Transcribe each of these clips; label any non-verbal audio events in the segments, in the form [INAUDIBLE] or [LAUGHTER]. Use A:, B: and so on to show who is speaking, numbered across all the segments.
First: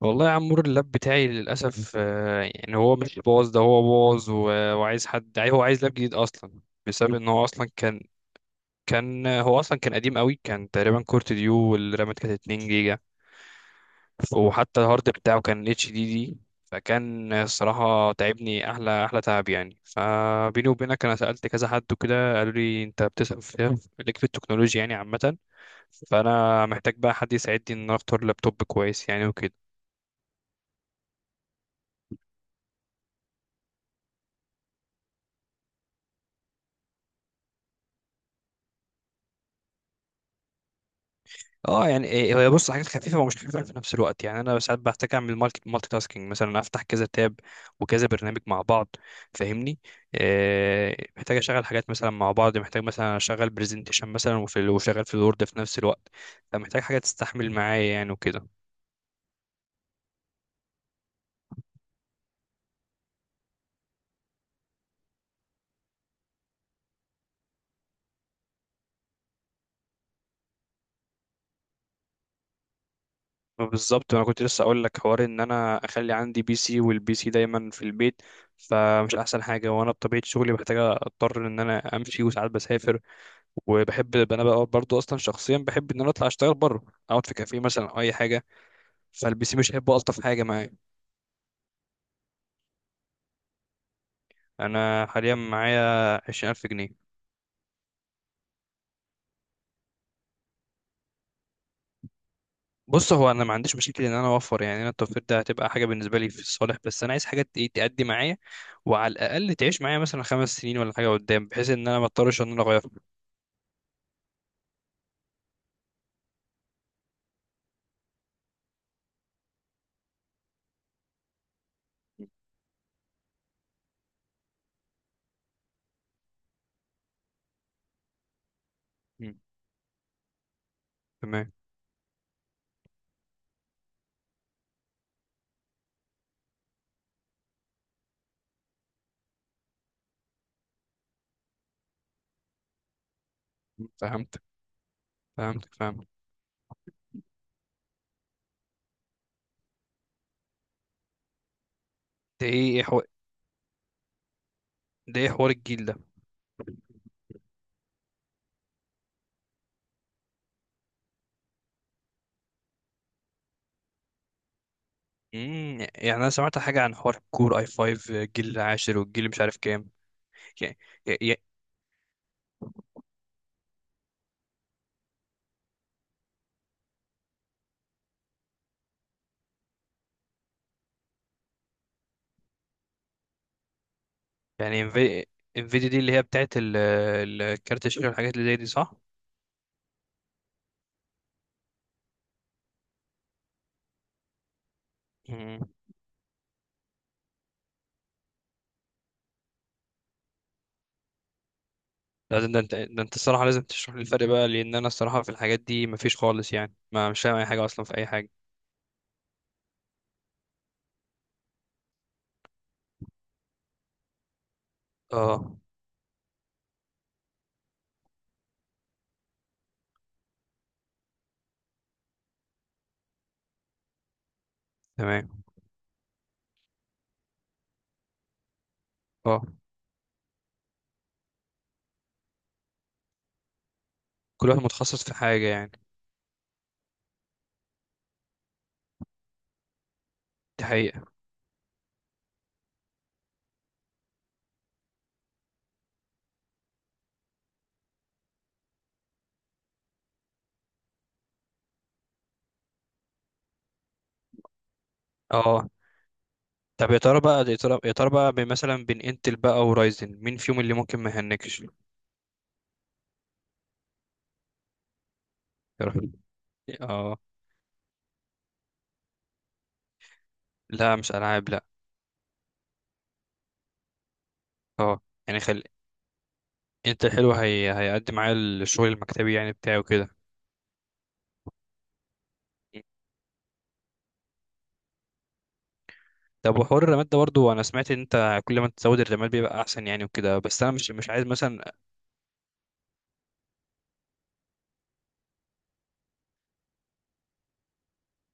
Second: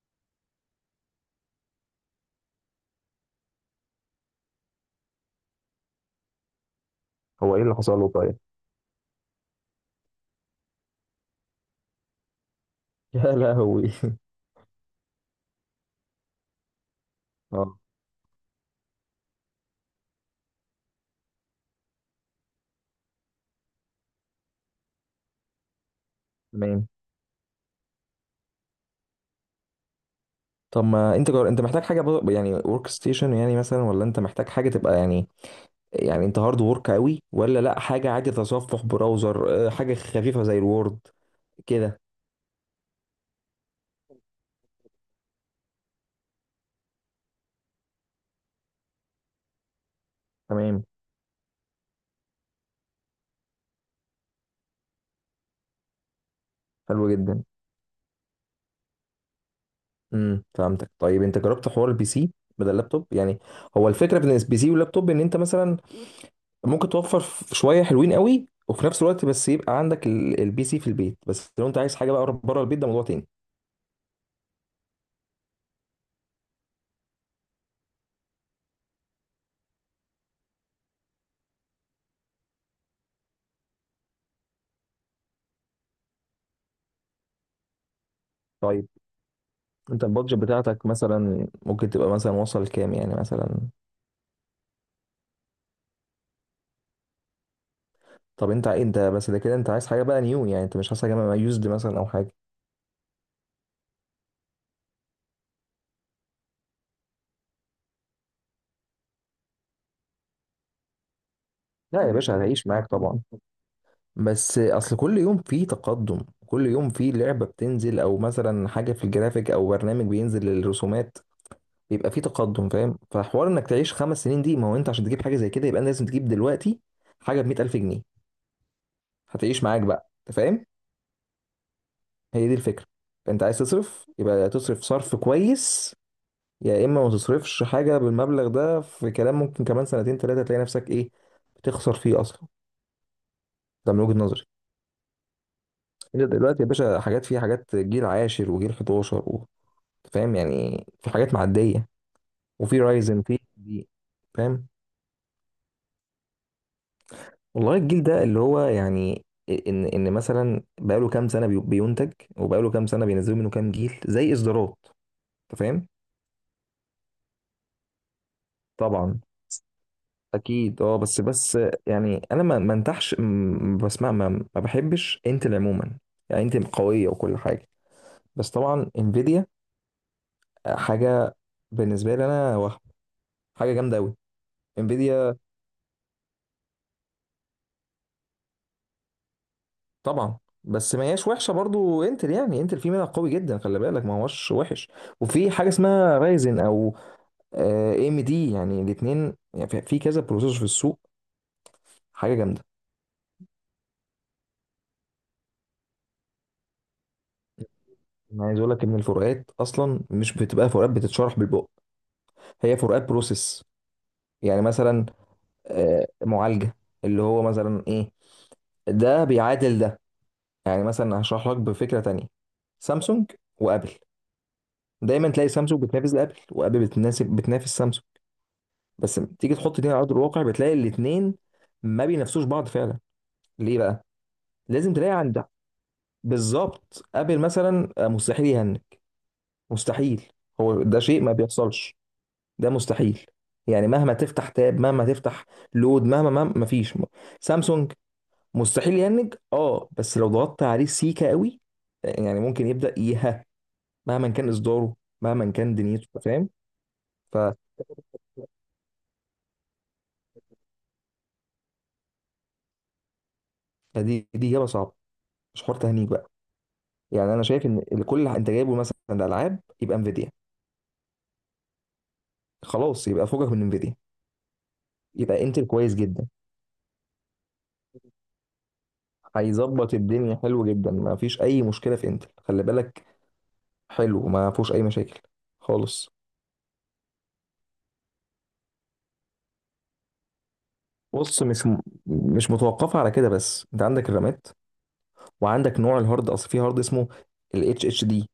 A: والله يا عمور، اللاب بتاعي للأسف يعني هو مش باظ، ده هو باظ وعايز حد هو عايز لاب جديد أصلا، بسبب إن هو
B: هو ايه
A: أصلا
B: اللي حصل
A: كان.
B: له؟ طيب.
A: هو أصلا كان قديم قوي، كان تقريبا كورت ديو، والرامات كانت 2 جيجا،
B: يا لهوي.
A: وحتى الهارد بتاعه كان اتش دي دي. فكان
B: اه،
A: الصراحة تعبني أحلى تعب يعني. فبيني وبينك، أنا سألت كذا حد وكده، قالوا لي أنت بتسأل في ليك في التكنولوجيا يعني عامة. فأنا
B: تمام.
A: محتاج بقى حد يساعدني إن أنا أختار لابتوب كويس يعني وكده.
B: طب ما انت انت محتاج حاجه يعني ورك ستيشن يعني مثلا، ولا انت محتاج حاجه تبقى يعني، يعني انت هارد ورك قوي؟ ولا لا، حاجه عادي، تصفح براوزر، حاجه خفيفه زي الوورد
A: اه
B: كده.
A: يعني إيه، هي بص، حاجات خفيفه ومش خفيفه في نفس الوقت. يعني انا ساعات بحتاج اعمل مالتي تاسكينج، مثلا افتح كذا تاب وكذا برنامج مع بعض، فاهمني؟
B: تمام،
A: آه، محتاج اشغل حاجات مثلا مع بعض، محتاج مثلا اشغل برزنتيشن مثلا وشغال في الوورد في نفس الوقت. فمحتاج حاجه
B: حلو جدا.
A: تستحمل معايا يعني وكده.
B: فهمتك. طيب انت جربت حوار البي سي بدل اللابتوب يعني؟ هو الفكره بين البي سي واللابتوب ان انت مثلا ممكن توفر شويه حلوين قوي، وفي نفس الوقت بس يبقى عندك البي سي في البيت، بس لو انت عايز حاجه بقى بره البيت ده موضوع تاني.
A: بالظبط، انا كنت لسه اقول لك حوار ان انا اخلي عندي بي سي، والبي سي دايما في البيت، فمش احسن حاجه. وانا بطبيعه شغلي محتاج، اضطر ان انا امشي وساعات بسافر. وبحب انا بقى برضو، اصلا شخصيا بحب ان انا اطلع اشتغل بره، اقعد في كافيه مثلا او اي حاجه. فالبي سي مش هيبقى
B: انت
A: الطف
B: البادجت
A: حاجه معايا.
B: بتاعتك مثلا ممكن تبقى مثلا وصل كام يعني مثلا؟
A: انا حاليا معايا 20000 جنيه.
B: طب انت انت بس ده كده انت عايز حاجه بقى نيو يعني، انت مش عايز حاجه يوزد مثلا او حاجه؟
A: بص، هو انا ما عنديش مشكله ان انا اوفر، يعني انا التوفير ده هتبقى حاجه بالنسبه لي في الصالح، بس انا عايز حاجه تأدي معايا، وعلى الاقل تعيش معايا مثلا خمس سنين ولا حاجه قدام، بحيث ان انا
B: لا
A: ما
B: يا باشا،
A: اضطرش ان انا
B: هتعيش
A: اغير.
B: معاك طبعا، بس اصل كل يوم فيه تقدم. كل يوم فيه لعبه بتنزل، او مثلا حاجه في الجرافيك، او برنامج بينزل للرسومات. بيبقى فيه تقدم، فاهم؟ فحوار انك تعيش خمس سنين دي، ما هو انت عشان تجيب حاجه زي كده يبقى انت لازم تجيب دلوقتي حاجه ب 100,000 جنيه.
A: مم.
B: هتعيش معاك بقى، انت فاهم.
A: تمام.
B: هي دي الفكره. انت عايز تصرف يبقى تصرف صرف كويس، يا اما ما تصرفش حاجه بالمبلغ ده في كلام، ممكن كمان سنتين ثلاثه تلاقي نفسك ايه، بتخسر فيه اصلا. ده من وجهه
A: فهمت
B: نظري.
A: فهمت فهمت.
B: انت دلوقتي يا باشا حاجات فيها حاجات جيل عاشر، وجيل 11 فاهم؟ يعني في حاجات معديه،
A: ده ايه
B: وفي
A: إيه
B: رايزن في دي، فاهم؟
A: ده ايه حوار الجيل ده؟
B: والله الجيل ده اللي هو يعني ان مثلا بقاله كام سنه بينتج، وبقاله كام سنه بينزلوا منه كام جيل زي اصدارات. انت
A: مم.
B: فاهم؟
A: يعني انا سمعت حاجه عن حوار كور اي 5، الجيل العاشر
B: طبعا،
A: والجيل مش عارف كام يعني.
B: اكيد. اه بس بس، يعني انا ما بسمع ما بحبش انتل عموما. يعني انتل قويه وكل حاجه، بس طبعا انفيديا حاجه بالنسبه لي انا، وهم حاجه جامده قوي.
A: يعني
B: انفيديا
A: انفيديا دي اللي هي بتاعت الكارت الشاشه والحاجات اللي زي دي، صح؟
B: طبعا. بس ما هياش وحشه برضو انتل، يعني انتل في منها قوي جدا، خلي بالك، ما هوش وحش. وفي
A: مم.
B: حاجه اسمها رايزن او ام دي، يعني الاثنين يعني في في كذا بروسيسور في السوق، حاجه
A: لا، ده ده
B: جامده.
A: انت ده انت الصراحه لازم تشرح لي الفرق بقى، لان انا الصراحه في الحاجات دي مفيش خالص يعني، ما مش فاهم اي حاجه اصلا في اي حاجه.
B: انا عايز اقول لك ان الفروقات اصلا مش بتبقى فروقات بتتشرح بالبق، هي فروقات بروسيس يعني، مثلا
A: اه.
B: معالجة. اللي هو مثلا ايه، ده بيعادل ده. يعني مثلا هشرح لك بفكرة تانية، سامسونج وابل.
A: تمام.
B: دايما تلاقي سامسونج بتنافس ابل، وابل بتناسب بتنافس سامسونج، بس لما
A: اه،
B: تيجي تحط دي على ارض الواقع بتلاقي الاتنين ما بينافسوش بعض فعلا. ليه بقى؟
A: كل واحد
B: لازم
A: متخصص
B: تلاقي
A: في
B: عند،
A: حاجه يعني.
B: بالظبط. ابل مثلا مستحيل يهنج، مستحيل.
A: دي
B: هو ده
A: حقيقه.
B: شيء ما بيحصلش، ده مستحيل. يعني مهما تفتح تاب، مهما تفتح لود، مهما مفيش. سامسونج مستحيل يهنج، اه، بس لو ضغطت عليه سيكا قوي يعني ممكن يبدا يها، مهما كان اصداره، مهما
A: اه.
B: كان دنيته، فاهم؟
A: طب يا ترى
B: ف-
A: بقى، يا ترى بقى مثلا بين انتل بقى ورايزن، مين فيهم اللي ممكن ما يهنكش؟ يا
B: فدي دي اجابه صعبه، مش حوار تهنيج
A: رب.
B: بقى.
A: اه.
B: يعني انا شايف ان كل اللي انت جايبه مثلا العاب يبقى انفيديا.
A: لا، مش العاب، لا.
B: خلاص، يبقى فوقك من انفيديا،
A: اه، يعني
B: يبقى
A: خلي.
B: انتل كويس جدا.
A: انتل حلو، هيقدم معايا الشغل المكتبي يعني بتاعه
B: هيظبط
A: كده.
B: الدنيا حلو جدا، ما فيش اي مشكله في انتل، خلي بالك، حلو ما فيهوش اي مشاكل خالص.
A: طب وحوار الرماد ده برضه، انا سمعت ان انت كل ما تزود الرماد بيبقى احسن يعني وكده، بس انا مش عايز
B: بص مش
A: مثلا.
B: م... مش متوقفه على كده بس، انت عندك الرامات، وعندك نوع الهارد، اصل في هارد اسمه ال HDD،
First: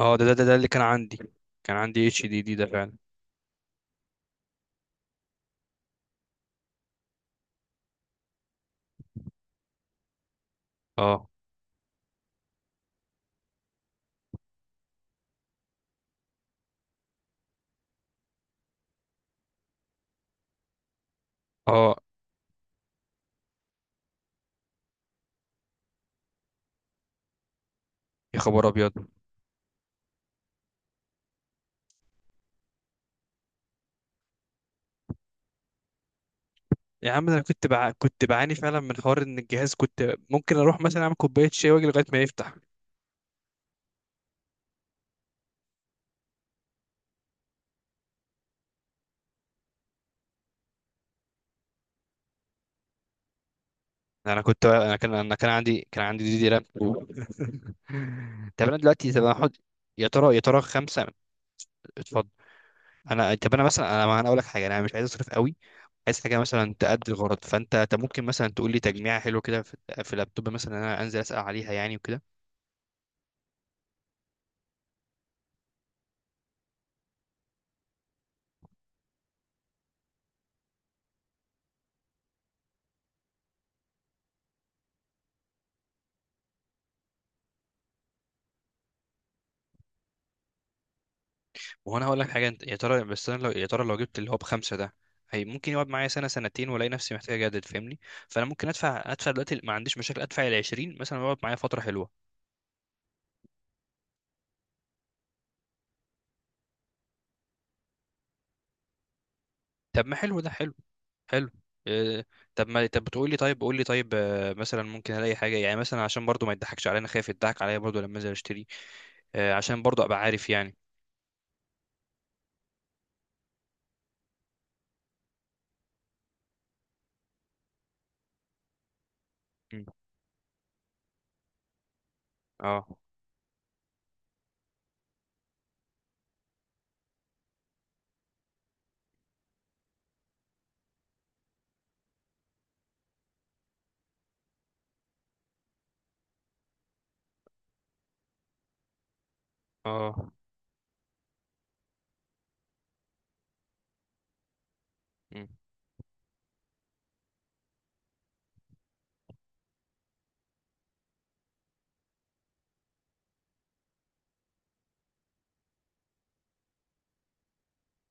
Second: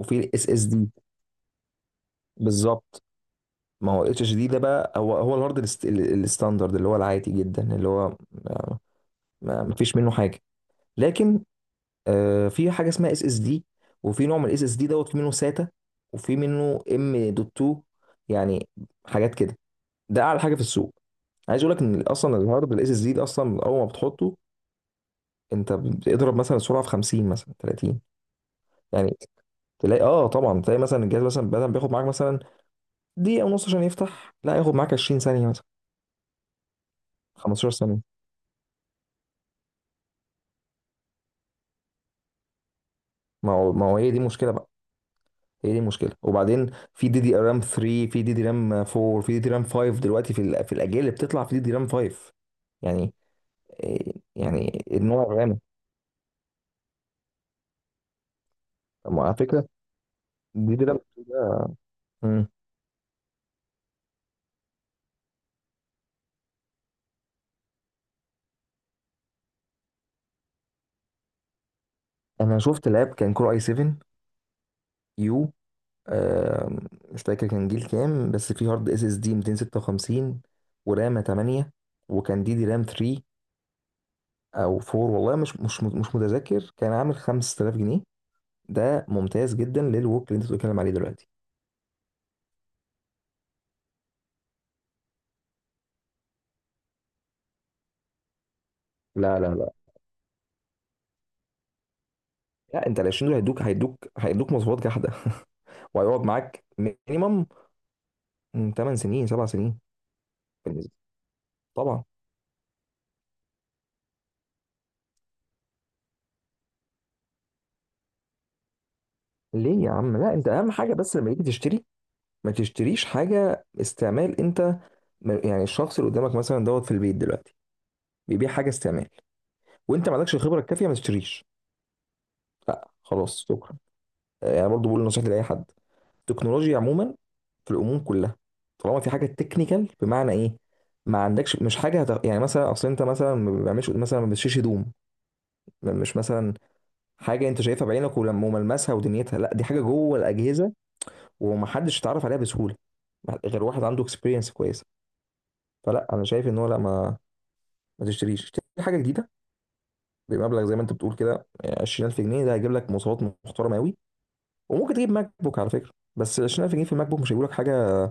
A: اه، ده ده ده,
B: الاس
A: ده
B: اس
A: اللي كان
B: دي.
A: عندي، كان عندي اتش دي دي ده فعلا.
B: بالظبط، ما هو اتش دي ده بقى هو هو الهارد الستاندرد اللي هو العادي جدا، اللي هو ما فيش منه حاجه.
A: اه.
B: لكن في حاجه اسمها اس اس دي، وفي نوع من الاس اس دي دوت، في منه ساتا، وفي منه ام دوت 2، يعني حاجات كده. ده اعلى حاجه في السوق. عايز اقول لك
A: اه.
B: ان اصلا الهارد الاس اس دي ده، اصلا اول ما بتحطه انت بتضرب مثلا سرعه في 50 مثلا 30.
A: يا خبر ابيض.
B: يعني تلاقي، اه طبعا، تلاقي مثلا الجهاز مثلا بدل ما بياخد معاك مثلا دقيقه ونص عشان يفتح، لا ياخد معاك 20 ثانيه،
A: يا عم ده انا كنت
B: 15 ثانية.
A: كنت بعاني فعلا من حوار ان الجهاز كنت ممكن اروح مثلا اعمل كوبايه شاي واجي لغايه ما يفتح.
B: ما هو هي دي المشكلة بقى. هي دي المشكلة. وبعدين في دي دي رام 3، في دي دي رام 4، في دي دي رام 5 دلوقتي، في الأجيال اللي بتطلع في دي دي رام 5 يعني.
A: انا كنت
B: يعني
A: انا كان
B: النوع
A: انا كان
B: الرام.
A: عندي كان عندي دي دي رام [LAUGHS] طب انا دلوقتي،
B: طب
A: طب
B: ما
A: انا
B: على
A: احط.
B: فكرة
A: يا ترى، يا ترى
B: دي دي رام
A: خمسه؟
B: ده.
A: اتفضل.
B: مم.
A: انا، طب انا مثلا، انا اقول لك حاجه، انا مش عايز اصرف قوي، عايز حاجه مثلا تأدي الغرض. فانت ممكن مثلا تقول لي تجميعه حلوه كده في في اللابتوب مثلا انا انزل اسال عليها يعني وكده.
B: أنا شفت لاب كان كور اي 7 يو، آم، مش فاكر كان جيل كام، بس في هارد اس اس دي 256، ورامة 8، وكان دي دي رام 3 او 4، والله مش متذكر، كان عامل 5,000 جنيه. ده ممتاز جدا للوك اللي انت بتتكلم عليه دلوقتي.
A: وهنا هقول لك حاجه، انت يا ترى، بس انا لو يا ترى لو جبت اللي هو بخمسه ده، هي ممكن يقعد معايا سنه سنتين والاقي نفسي محتاج اجدد، فاهمني؟ فانا ممكن ادفع
B: لا لا
A: دلوقتي، ما
B: لا،
A: عنديش مشاكل، ادفع ال 20 مثلا يقعد معايا فتره حلوه.
B: لا، انت ال 20 دول هيدوك مواصفات جحده [LAUGHS] وهيقعد معاك مينيمم 8 سنين، 7 سنين
A: طب ما حلو، ده حلو.
B: بالنسبه،
A: حلو.
B: طبعا.
A: إيه، طب ما طب بتقول لي طيب، قول لي طيب. مثلا ممكن الاقي حاجه يعني مثلا، عشان برضو ما يضحكش علينا، خايف يضحك عليا برضو لما انزل اشتري. عشان
B: ليه يا
A: برضو
B: عم؟
A: ابقى
B: لا، انت
A: عارف
B: اهم
A: يعني.
B: حاجه، بس لما تيجي تشتري ما تشتريش حاجه استعمال. انت يعني الشخص اللي قدامك مثلا دوت في البيت دلوقتي بيبيع حاجه استعمال،
A: مم.
B: وانت ما عندكش الخبره الكافيه، ما تشتريش.
A: اه.
B: خلاص، شكرا. انا برضو بقول نصيحتي لاي حد: التكنولوجيا عموما في الامور كلها، طالما في حاجه تكنيكال. بمعنى ايه؟ ما عندكش، مش حاجه هت... يعني مثلا اصل انت مثلا ما بيعملش، مثلا ما بتشيش هدوم، مش مثلا حاجه انت شايفها بعينك ولما وملمسها ودنيتها، لا دي حاجه جوه
A: اه.
B: الاجهزه، ومحدش يتعرف عليها بسهوله غير واحد عنده اكسبيرينس كويسه. فلا، انا شايف ان هو لا، ما تشتريش، اشتري حاجه جديده بمبلغ زي ما انت بتقول كده، 20,000 جنيه ده هيجيب لك مواصفات محترمه قوي. وممكن تجيب ماك بوك على فكره، بس 20,000 جنيه في الماك بوك مش هيجيب لك حاجه،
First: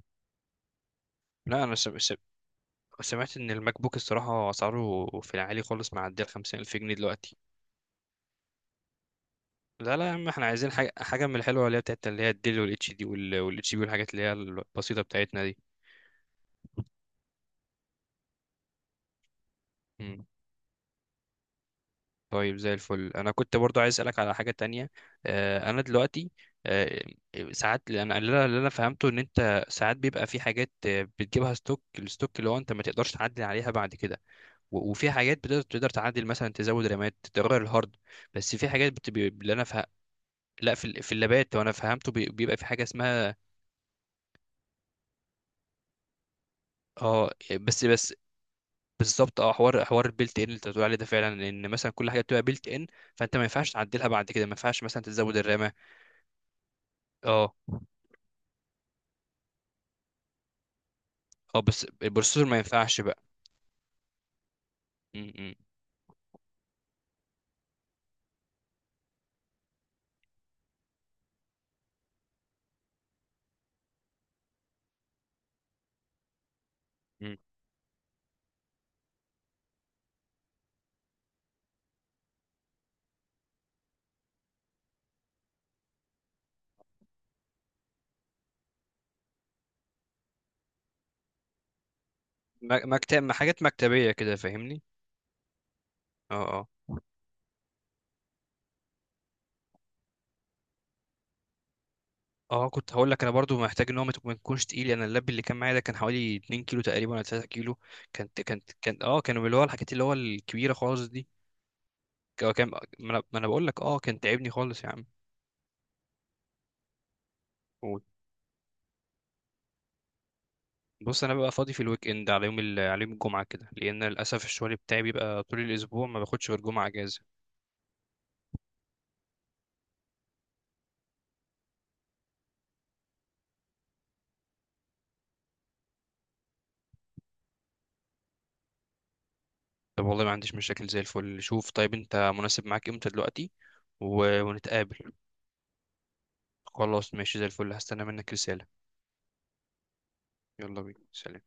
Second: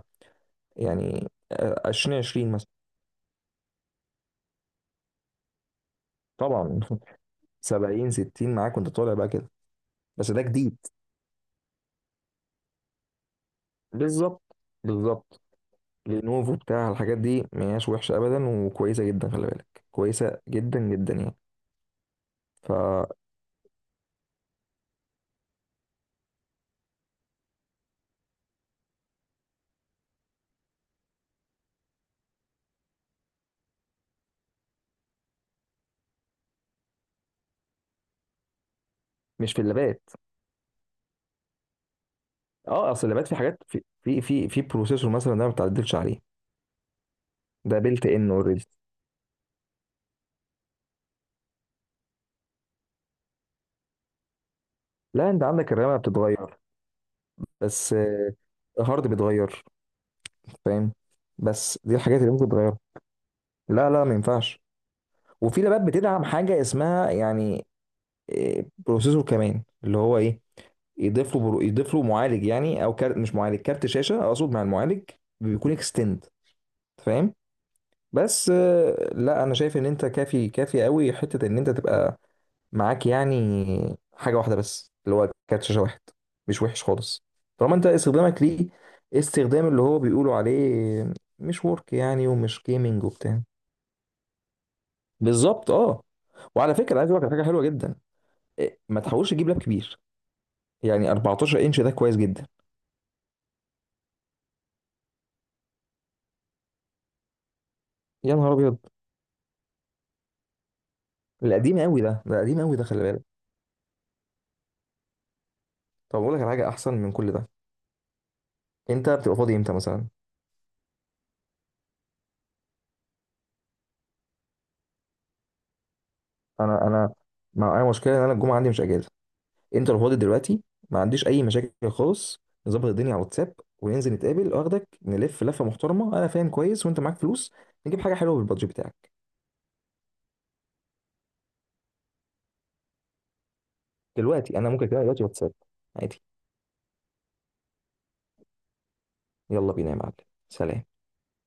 B: يعني
A: لا انا
B: 2020 مثلا.
A: سمعت ان الماك بوك الصراحه اسعاره في العالي خالص، معديه ال 50000 الف
B: طبعا
A: جنيه دلوقتي.
B: [LAUGHS] 70، 60 معاك وانت طالع بقى كده.
A: لا لا يا عم،
B: بس ده
A: احنا عايزين
B: جديد،
A: حاجه من الحلوه اللي هي بتاعت اللي هي الديل والاتش دي والاتش بي، والحاجات اللي هي
B: بالظبط،
A: البسيطه
B: بالظبط.
A: بتاعتنا دي.
B: لينوفو بتاع الحاجات دي ما هياش وحشه ابدا، وكويسه جدا، خلي بالك،
A: مم.
B: كويسه جدا جدا يعني.
A: طيب زي الفل.
B: فمش،
A: انا كنت برضو عايز اسالك على حاجه تانية. انا دلوقتي، آه، ساعات اللي أنا فهمته ان انت ساعات بيبقى في حاجات، بتجيبها ستوك، الستوك اللي هو انت ما تقدرش تعدل عليها بعد كده. وفي حاجات بتقدر تعدل، مثلا تزود رامات، تغير الهارد. بس في حاجات اللي
B: في
A: انا
B: اللابات.
A: لا في في اللابات، وانا فهمته بيبقى في حاجه
B: اه اصل اللابات في
A: اسمها.
B: حاجات، في بروسيسور مثلا ده ما بتعدلش عليه،
A: اه، يعني
B: ده
A: بس
B: بيلت
A: بس
B: ان اوريدي.
A: بالظبط، اه، حوار البيلت ان اللي انت بتقول عليه ده فعلا، ان مثلا كل حاجه بتبقى بيلت ان، فانت ما ينفعش تعدلها بعد كده، ما ينفعش مثلا
B: لا،
A: تزود
B: انت عندك
A: الرامه.
B: الرامه بتتغير،
A: اه.
B: بس الهارد بيتغير، فاهم؟
A: اه
B: بس
A: بس
B: دي الحاجات اللي
A: البروسيسور
B: ممكن
A: ما
B: تتغير.
A: ينفعش بقى.
B: لا لا، ما ينفعش.
A: م- م-
B: وفي لابات بتدعم حاجه اسمها يعني بروسيسور كمان، اللي هو ايه، يضيف له معالج يعني، او كارت، مش معالج، كارت شاشه اقصد، مع المعالج بيكون اكستند، فاهم؟
A: م.
B: بس لا انا شايف ان انت كافي قوي حته ان انت تبقى معاك يعني حاجه واحده بس اللي هو كارت شاشه واحد، مش وحش خالص، طالما انت استخدامك ليه استخدام اللي هو بيقولوا عليه مش ورك يعني، ومش جيمنج
A: مكتب،
B: وبتاع.
A: حاجات مكتبيه كده، فاهمني؟
B: بالظبط، اه.
A: اه.
B: وعلى فكره عايز اقول لك على حاجه حلوه جدا، ما تحاولش تجيب لاب كبير، يعني 14 انش ده كويس جدا.
A: اه كنت هقول لك، انا برضو محتاج ان هو ما ما يكونش تقيل. انا اللاب اللي كان معايا ده كان حوالي 2 كيلو تقريبا، ولا 3 كيلو.
B: يا
A: كانت
B: نهار
A: كانت
B: ابيض،
A: كان اه كانوا اللي هو الحاجات اللي هو الكبيره خالص دي.
B: القديم قوي ده، ده
A: هو
B: قديم
A: كان
B: قوي
A: ما
B: ده، خلي بالك.
A: انا، ما أنا بقول لك، اه كان تعبني خالص يا عم.
B: طب اقول لك على حاجه احسن من كل ده.
A: قول.
B: انت بتبقى فاضي امتى مثلا؟
A: بص انا ببقى فاضي في الويك اند، على يوم على يوم الجمعه كده، لان للاسف الشغل بتاعي بيبقى طول الاسبوع، ما باخدش غير جمعه
B: انا انا
A: اجازه.
B: معايا مشكله ان انا الجمعه عندي مش اجازه، انت لو فاضي دلوقتي ما عنديش اي مشاكل خالص، نظبط الدنيا على الواتساب وننزل نتقابل، واخدك نلف لفه محترمه، انا فاهم كويس، وانت معاك فلوس نجيب حاجه حلوه بالبادجت بتاعك.
A: طب والله ما عنديش مشاكل، زي الفل. شوف طيب، انت مناسب معاك امتى دلوقتي،
B: دلوقتي انا ممكن،
A: ونتقابل؟
B: كده دلوقتي واتساب عادي.
A: خلاص، ماشي، زي الفل، هستنى منك رساله.
B: يلا بينا يا معلم،
A: يلا
B: سلام.
A: بينا، سلام.